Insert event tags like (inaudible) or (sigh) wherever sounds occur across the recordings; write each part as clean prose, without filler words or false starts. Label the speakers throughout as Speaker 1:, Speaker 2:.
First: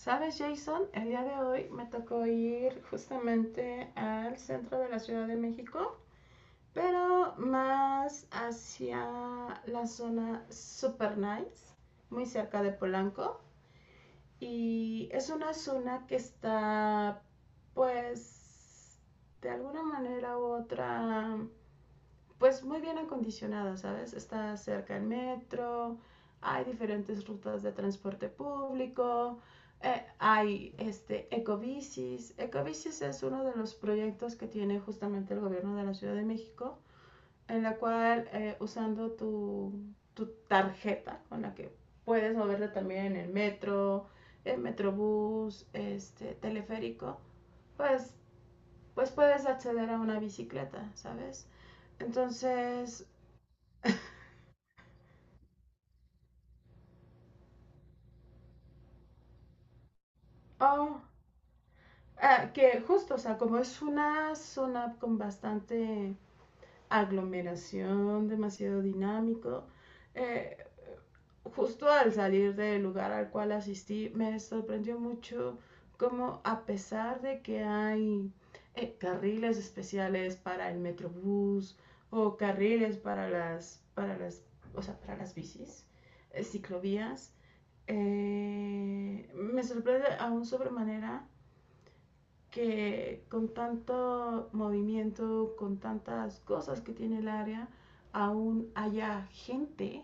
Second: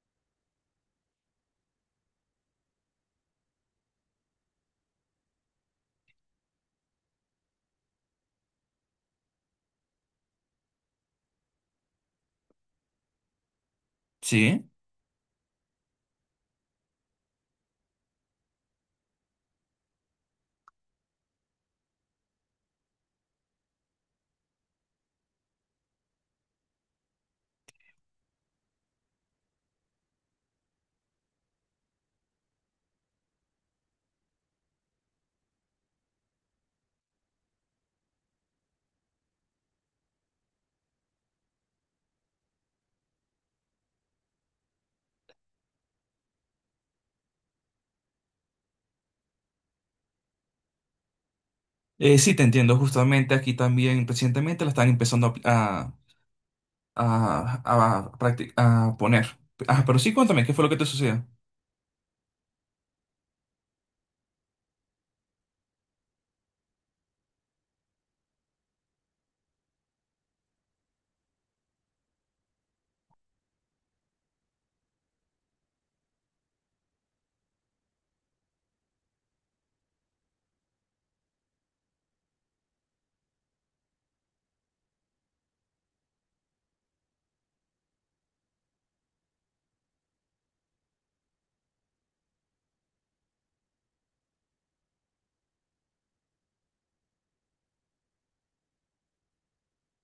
Speaker 1: Sabes, Jason, el día de hoy me tocó ir justamente al centro de la Ciudad de México, pero más hacia la zona super nice, muy cerca de Polanco.
Speaker 2: Sí.
Speaker 1: Y es una zona que está, pues, de alguna manera u otra, pues muy bien acondicionada, ¿sabes? Está cerca el metro, hay diferentes rutas de transporte público, hay este, ecobicis. Ecobicis es uno de los proyectos que tiene justamente el gobierno de la Ciudad de México, en la cual usando tarjeta con la que puedes moverte también en el metro, el metrobús, este, teleférico, pues, pues puedes acceder a una bicicleta, ¿sabes?
Speaker 2: Sí, te entiendo.
Speaker 1: Entonces,
Speaker 2: Justamente aquí también recientemente la están empezando a poner. Ah, pero sí, cuéntame, ¿qué fue lo que te
Speaker 1: Oh,
Speaker 2: sucedió?
Speaker 1: que justo, o sea, como es una zona con bastante aglomeración, demasiado dinámico, eh, justo al salir del lugar al cual asistí, me sorprendió mucho cómo, a pesar de que hay carriles especiales para el metrobús o carriles para o sea, para las bicis, ciclovías, me sorprende aún sobremanera que, con tanto movimiento, con tantas cosas que tiene el área, aún haya gente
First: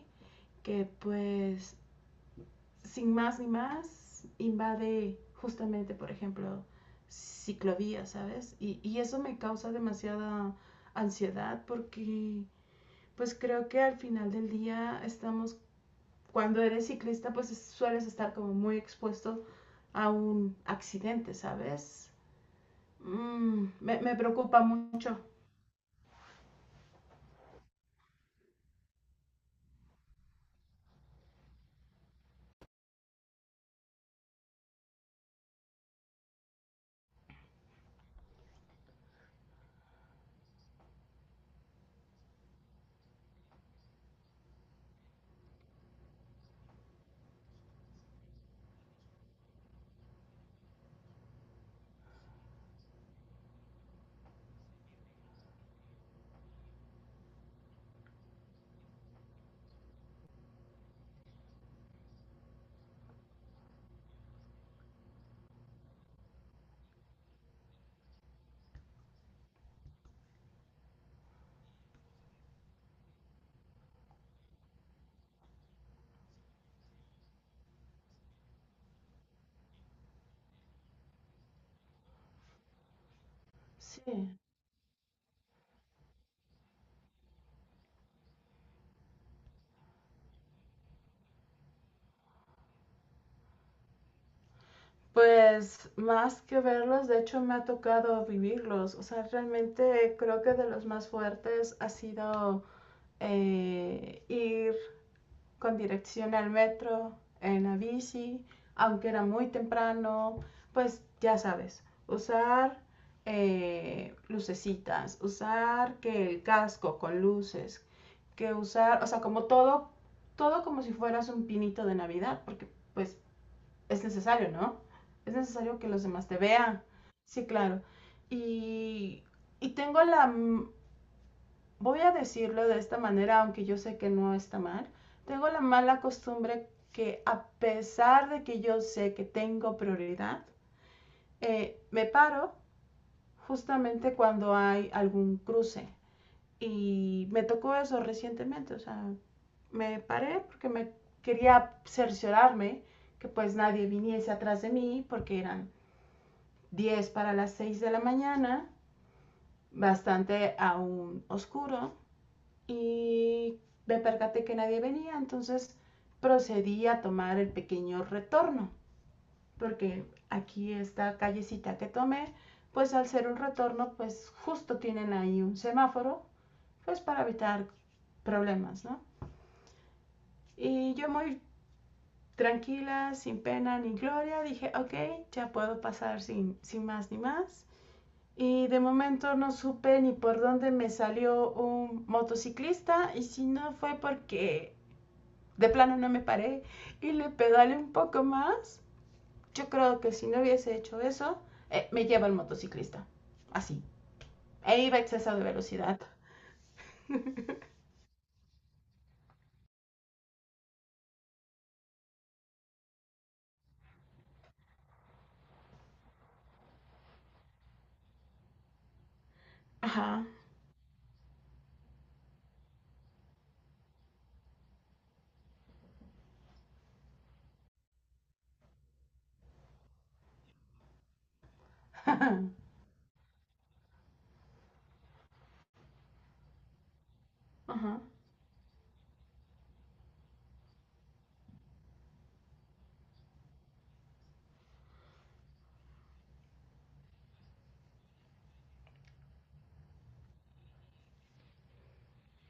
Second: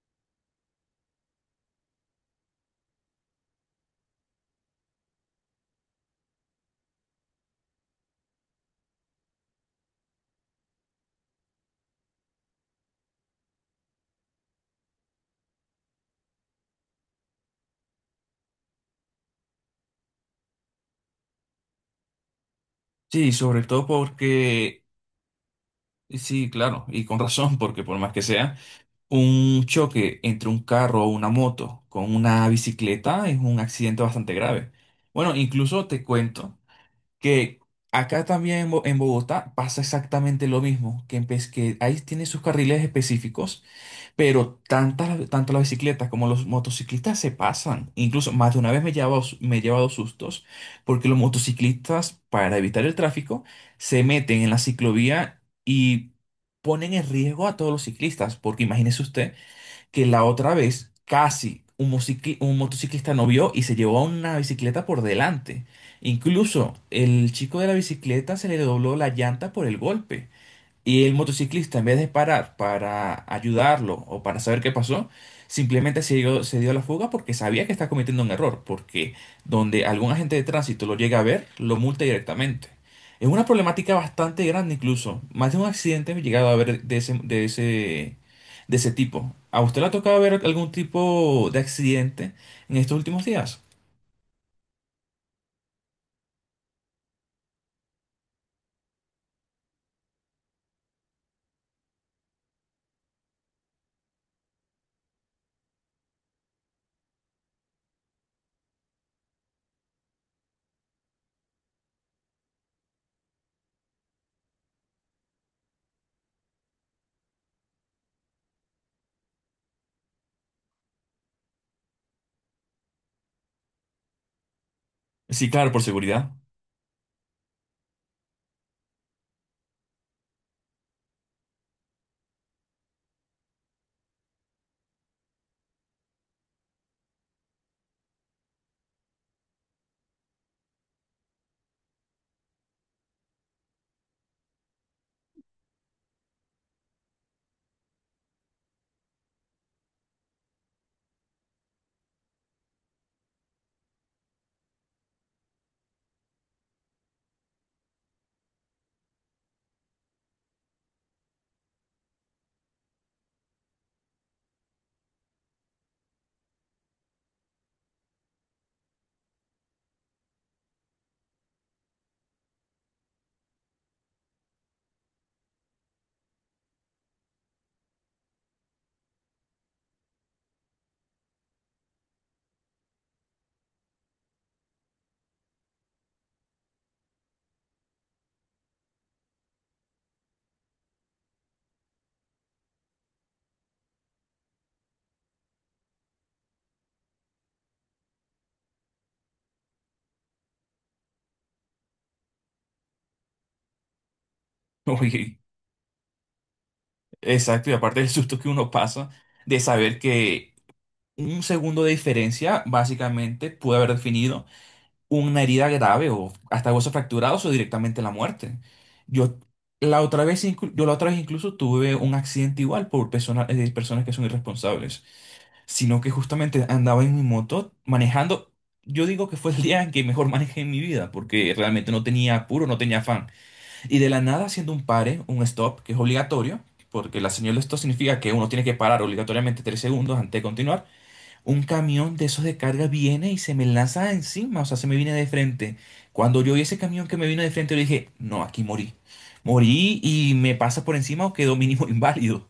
Speaker 1: que, pues, sin más ni más, invade justamente, por ejemplo, ciclovías, ¿sabes? Y eso me causa demasiada ansiedad porque, pues, creo que al final del día estamos, cuando eres ciclista, pues sueles estar como muy expuesto a un accidente, ¿sabes?
Speaker 2: Sí, sobre todo
Speaker 1: Me preocupa
Speaker 2: porque,
Speaker 1: mucho.
Speaker 2: sí, claro, y con razón, porque por más que sea, un choque entre un carro o una moto con una bicicleta es un accidente bastante grave. Bueno, incluso te cuento que acá también en en Bogotá pasa exactamente lo mismo, que, que ahí tiene sus carriles específicos. Pero tanto las bicicletas como los motociclistas se pasan. Incluso más de una vez me he llevado sustos porque los motociclistas, para evitar el tráfico, se meten en la ciclovía y ponen en riesgo a todos los ciclistas. Porque imagínese usted que la otra vez casi un, un motociclista no vio y se llevó a una bicicleta por delante. Incluso el chico de la bicicleta se le dobló la llanta por el golpe. Y el motociclista, en vez de parar para ayudarlo o para saber qué pasó, simplemente se dio a la fuga porque sabía que estaba cometiendo un error, porque donde algún agente de tránsito lo llega a ver, lo multa directamente. Es una problemática
Speaker 1: Sí.
Speaker 2: bastante grande incluso. Más de un accidente me he llegado a ver de ese tipo. ¿A usted le ha tocado ver algún tipo de accidente en estos últimos días?
Speaker 1: Pues más que verlos, de hecho me ha tocado vivirlos. O sea, realmente creo que de los más fuertes ha sido ir con dirección al metro, en la bici. Aunque era muy temprano, pues ya sabes, usar lucecitas, usar que el casco con luces, que usar, o sea, como todo, todo como si fueras un pinito de Navidad, porque, pues, es necesario, ¿no? Es
Speaker 2: Sí, claro,
Speaker 1: necesario
Speaker 2: por
Speaker 1: que los demás
Speaker 2: seguridad.
Speaker 1: te vean. Sí, claro. Y, y tengo voy a decirlo de esta manera, aunque yo sé que no está mal, tengo la mala costumbre que, a pesar de que yo sé que tengo prioridad, me paro justamente cuando hay algún cruce. Y me tocó eso recientemente, o sea, me paré porque me quería cerciorarme que, pues, nadie viniese atrás de mí, porque eran 10 para las 6 de la mañana, bastante aún oscuro. Y me percaté que nadie venía, entonces procedí a tomar el pequeño retorno, porque aquí esta callecita que tomé, pues al ser un retorno, pues justo tienen ahí un semáforo, pues para evitar problemas, ¿no? Y yo muy tranquila, sin pena ni gloria, dije, ok, ya puedo pasar sin, sin más ni más. Y de momento no supe ni por dónde me salió un motociclista, y si no fue porque de plano no me paré y le pedalé un poco más. Yo creo que si no hubiese hecho eso, me lleva el motociclista. Así. E iba a
Speaker 2: (laughs)
Speaker 1: exceso
Speaker 2: Uy,
Speaker 1: de velocidad.
Speaker 2: exacto, y aparte del susto que uno pasa de saber que un segundo de diferencia, básicamente, puede haber definido una herida grave o hasta huesos fracturados o directamente la muerte. Yo la otra
Speaker 1: Ajá.
Speaker 2: vez, inclu- yo la otra vez incluso tuve un accidente igual por personas, personas que son irresponsables, sino que justamente andaba en mi moto manejando. Yo digo que fue el día en que mejor manejé en mi vida, porque realmente no tenía apuro,
Speaker 1: (laughs)
Speaker 2: no tenía afán. Y de la nada haciendo un pare, un stop, que es obligatorio, porque la señal de stop
Speaker 1: Ajá.
Speaker 2: significa que uno tiene que parar obligatoriamente tres segundos antes de continuar. Un camión de esos de carga viene y se me lanza encima, o sea, se me viene de frente. Cuando yo vi ese camión que me vino de frente, yo dije, no, aquí morí. Morí y me pasa por encima o quedó mínimo (laughs) inválido.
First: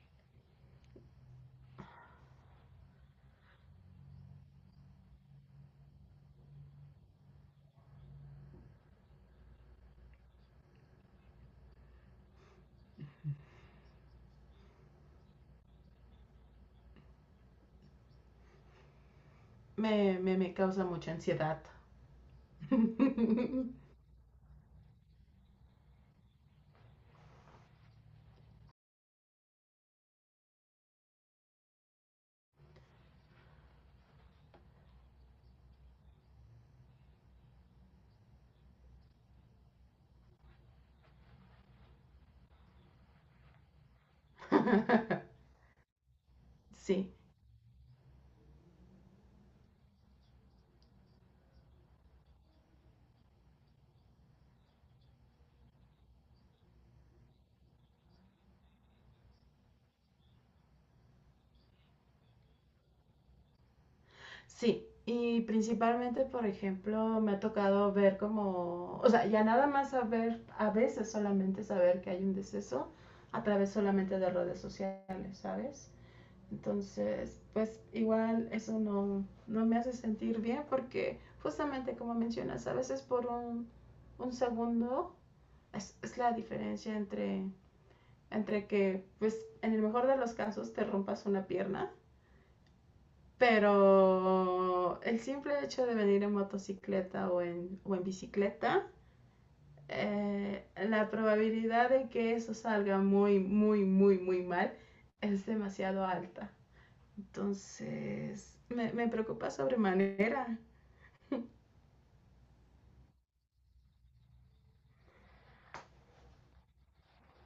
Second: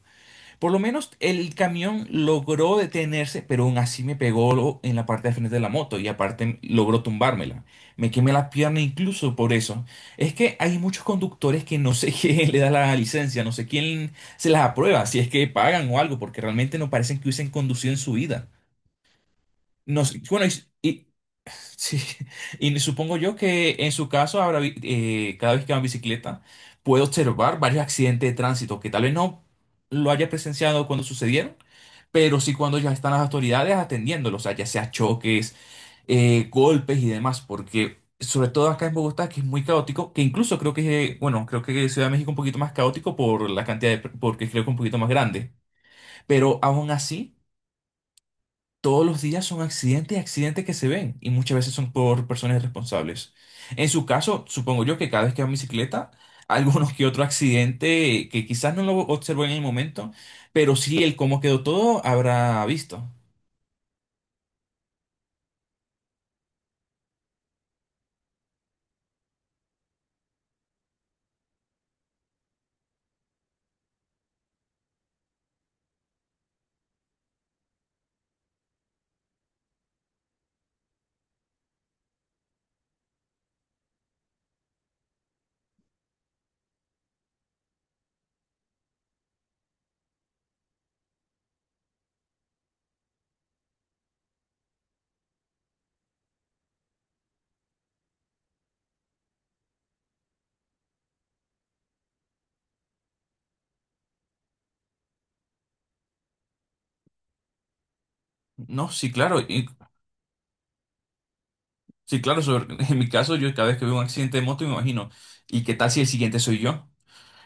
Speaker 2: Por lo menos el camión logró detenerse, pero aún así me pegó en la parte de frente de la moto y aparte logró tumbármela. Me quemé la pierna incluso por eso. Es que hay muchos conductores que no sé (laughs) quién le da la licencia, no sé quién se las aprueba, si es que pagan o algo, porque realmente no parecen que hubiesen conducido en su vida. No sé, bueno,
Speaker 1: Me causa
Speaker 2: y
Speaker 1: mucha ansiedad.
Speaker 2: sí, (laughs) y supongo yo
Speaker 1: (laughs)
Speaker 2: que en su caso, habrá, cada vez que va en bicicleta, puede observar varios accidentes de tránsito que tal vez no lo haya presenciado cuando sucedieron, pero sí cuando ya están las autoridades atendiéndolos, o sea, ya sea choques, golpes y demás, porque sobre todo acá en Bogotá, que es muy caótico, que incluso creo que, es, bueno, creo que Ciudad de México un poquito más caótico por la cantidad de, porque creo que es un poquito más grande, pero aún
Speaker 1: sí,
Speaker 2: así. Todos los días son accidentes y accidentes que se ven y muchas veces son por personas irresponsables. En su caso, supongo yo que cada vez que va en bicicleta, (laughs) algunos que otro accidente que quizás no lo observó en el momento, pero sí el cómo quedó todo habrá visto.
Speaker 1: sí Y principalmente, por ejemplo, me ha tocado ver como, o sea, ya nada más saber, a veces solamente saber que hay un deceso a través solamente de redes sociales, ¿sabes? Entonces, pues igual eso no, no me hace sentir bien porque, justamente como mencionas, a veces por un segundo es la diferencia entre, entre que, pues, en el mejor de los casos te rompas una pierna, pero el simple hecho de venir en motocicleta o en bicicleta, la probabilidad de que eso salga muy, muy, muy, muy mal es demasiado alta. Entonces,
Speaker 2: No,
Speaker 1: me
Speaker 2: sí, claro.
Speaker 1: preocupa sobremanera.
Speaker 2: Sí, claro, (laughs) en mi caso, yo cada vez que veo un accidente de moto me imagino, ¿y qué tal si el siguiente soy yo?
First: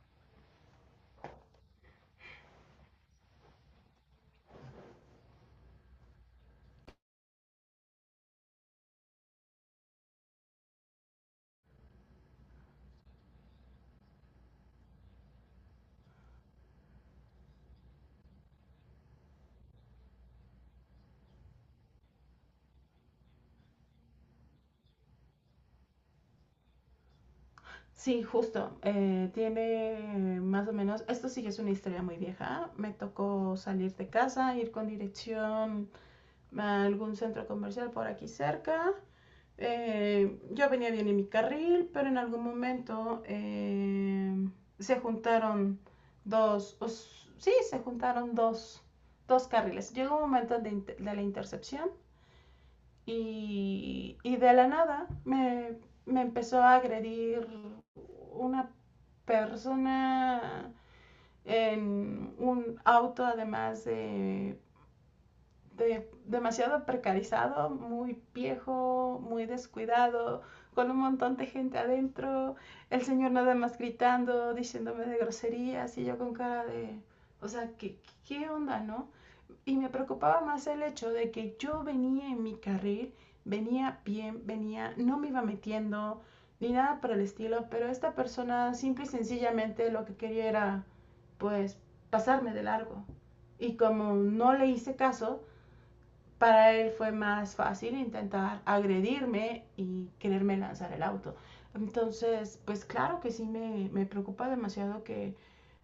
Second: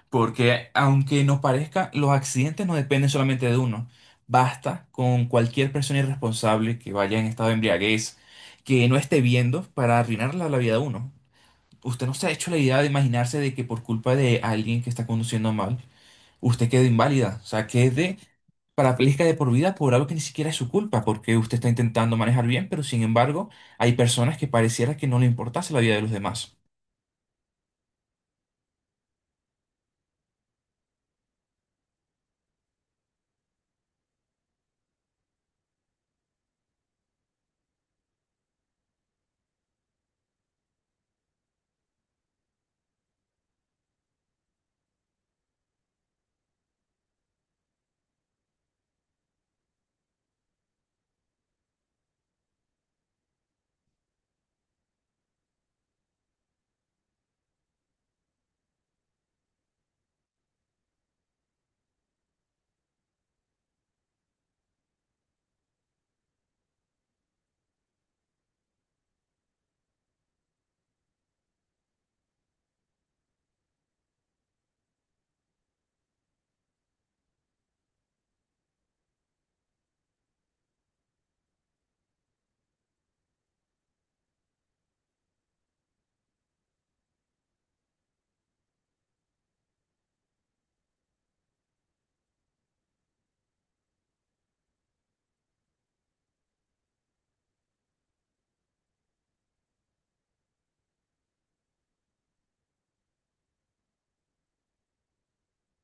Speaker 2: Porque aunque no parezca, los accidentes no dependen solamente de uno. Basta con cualquier persona irresponsable que vaya en estado de embriaguez, que no esté viendo para arruinar la vida de uno. Usted no se ha hecho la idea de imaginarse de que por culpa de alguien que está conduciendo mal, usted quede inválida. O sea, quede parapléjica de por vida por algo que ni siquiera es su culpa, porque usted está intentando manejar bien, pero sin embargo, hay personas que pareciera que no le importase la vida de los demás.
Speaker 1: Sí, justo. Tiene más o menos, esto sí es una historia muy vieja. Me tocó salir de casa, ir con dirección a algún centro comercial por aquí cerca. Yo venía bien en mi carril, pero en algún momento se juntaron dos, o sí, se juntaron dos carriles. Llegó un momento de la intercepción. Y de la nada me empezó a agredir una persona en un auto, además de demasiado precarizado, muy viejo, muy descuidado, con un montón de gente adentro, el señor nada más gritando, diciéndome de groserías, y yo con cara de, o sea, ¿qué, qué onda, no? Y me preocupaba más el hecho de que yo venía en mi carril, venía bien, venía, no me iba metiendo ni nada por el estilo, pero esta persona simple y sencillamente lo que quería era, pues, pasarme de largo. Y como no le hice caso, para él fue más fácil intentar agredirme y quererme lanzar el auto. Entonces, pues claro que sí, me preocupa demasiado que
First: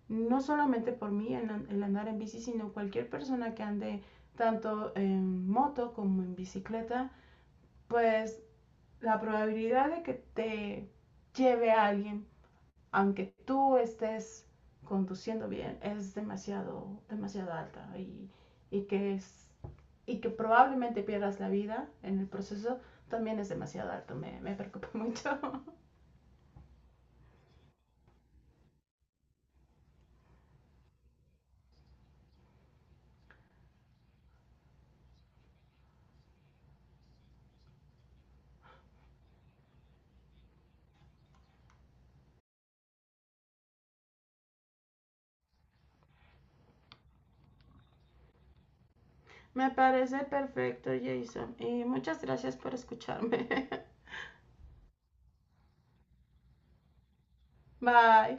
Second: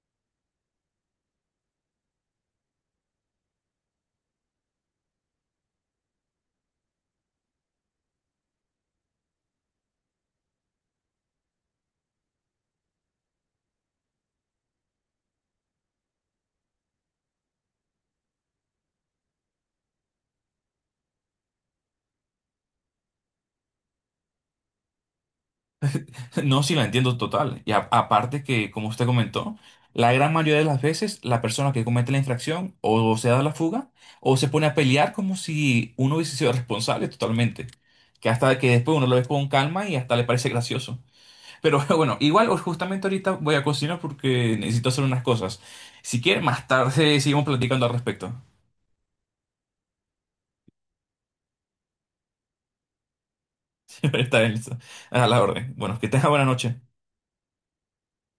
Speaker 1: no solamente por mí el andar en bici, sino cualquier persona que ande tanto en moto como en bicicleta, pues la probabilidad de que te lleve a alguien, aunque tú estés conduciendo bien, es demasiado, demasiado alta, y que es, y que probablemente pierdas la vida en el proceso también es demasiado alto. Me preocupa mucho. (laughs)
Speaker 2: No, sí, la entiendo total. Y aparte que, como usted comentó, la gran mayoría de las veces la persona que comete la infracción o se da la fuga o se pone a pelear como si uno hubiese sido (laughs) responsable totalmente. Que hasta que después uno lo ve con calma y hasta le parece gracioso. Pero (laughs) bueno, igual justamente ahorita voy a cocinar porque necesito hacer unas cosas. Si quiere, más tarde (laughs) seguimos platicando al respecto.
Speaker 1: Me parece perfecto, Jason, y muchas gracias por escucharme. (laughs)
Speaker 2: (laughs) Siempre está a la orden. Bueno, que tenga buena noche.
Speaker 1: Bye.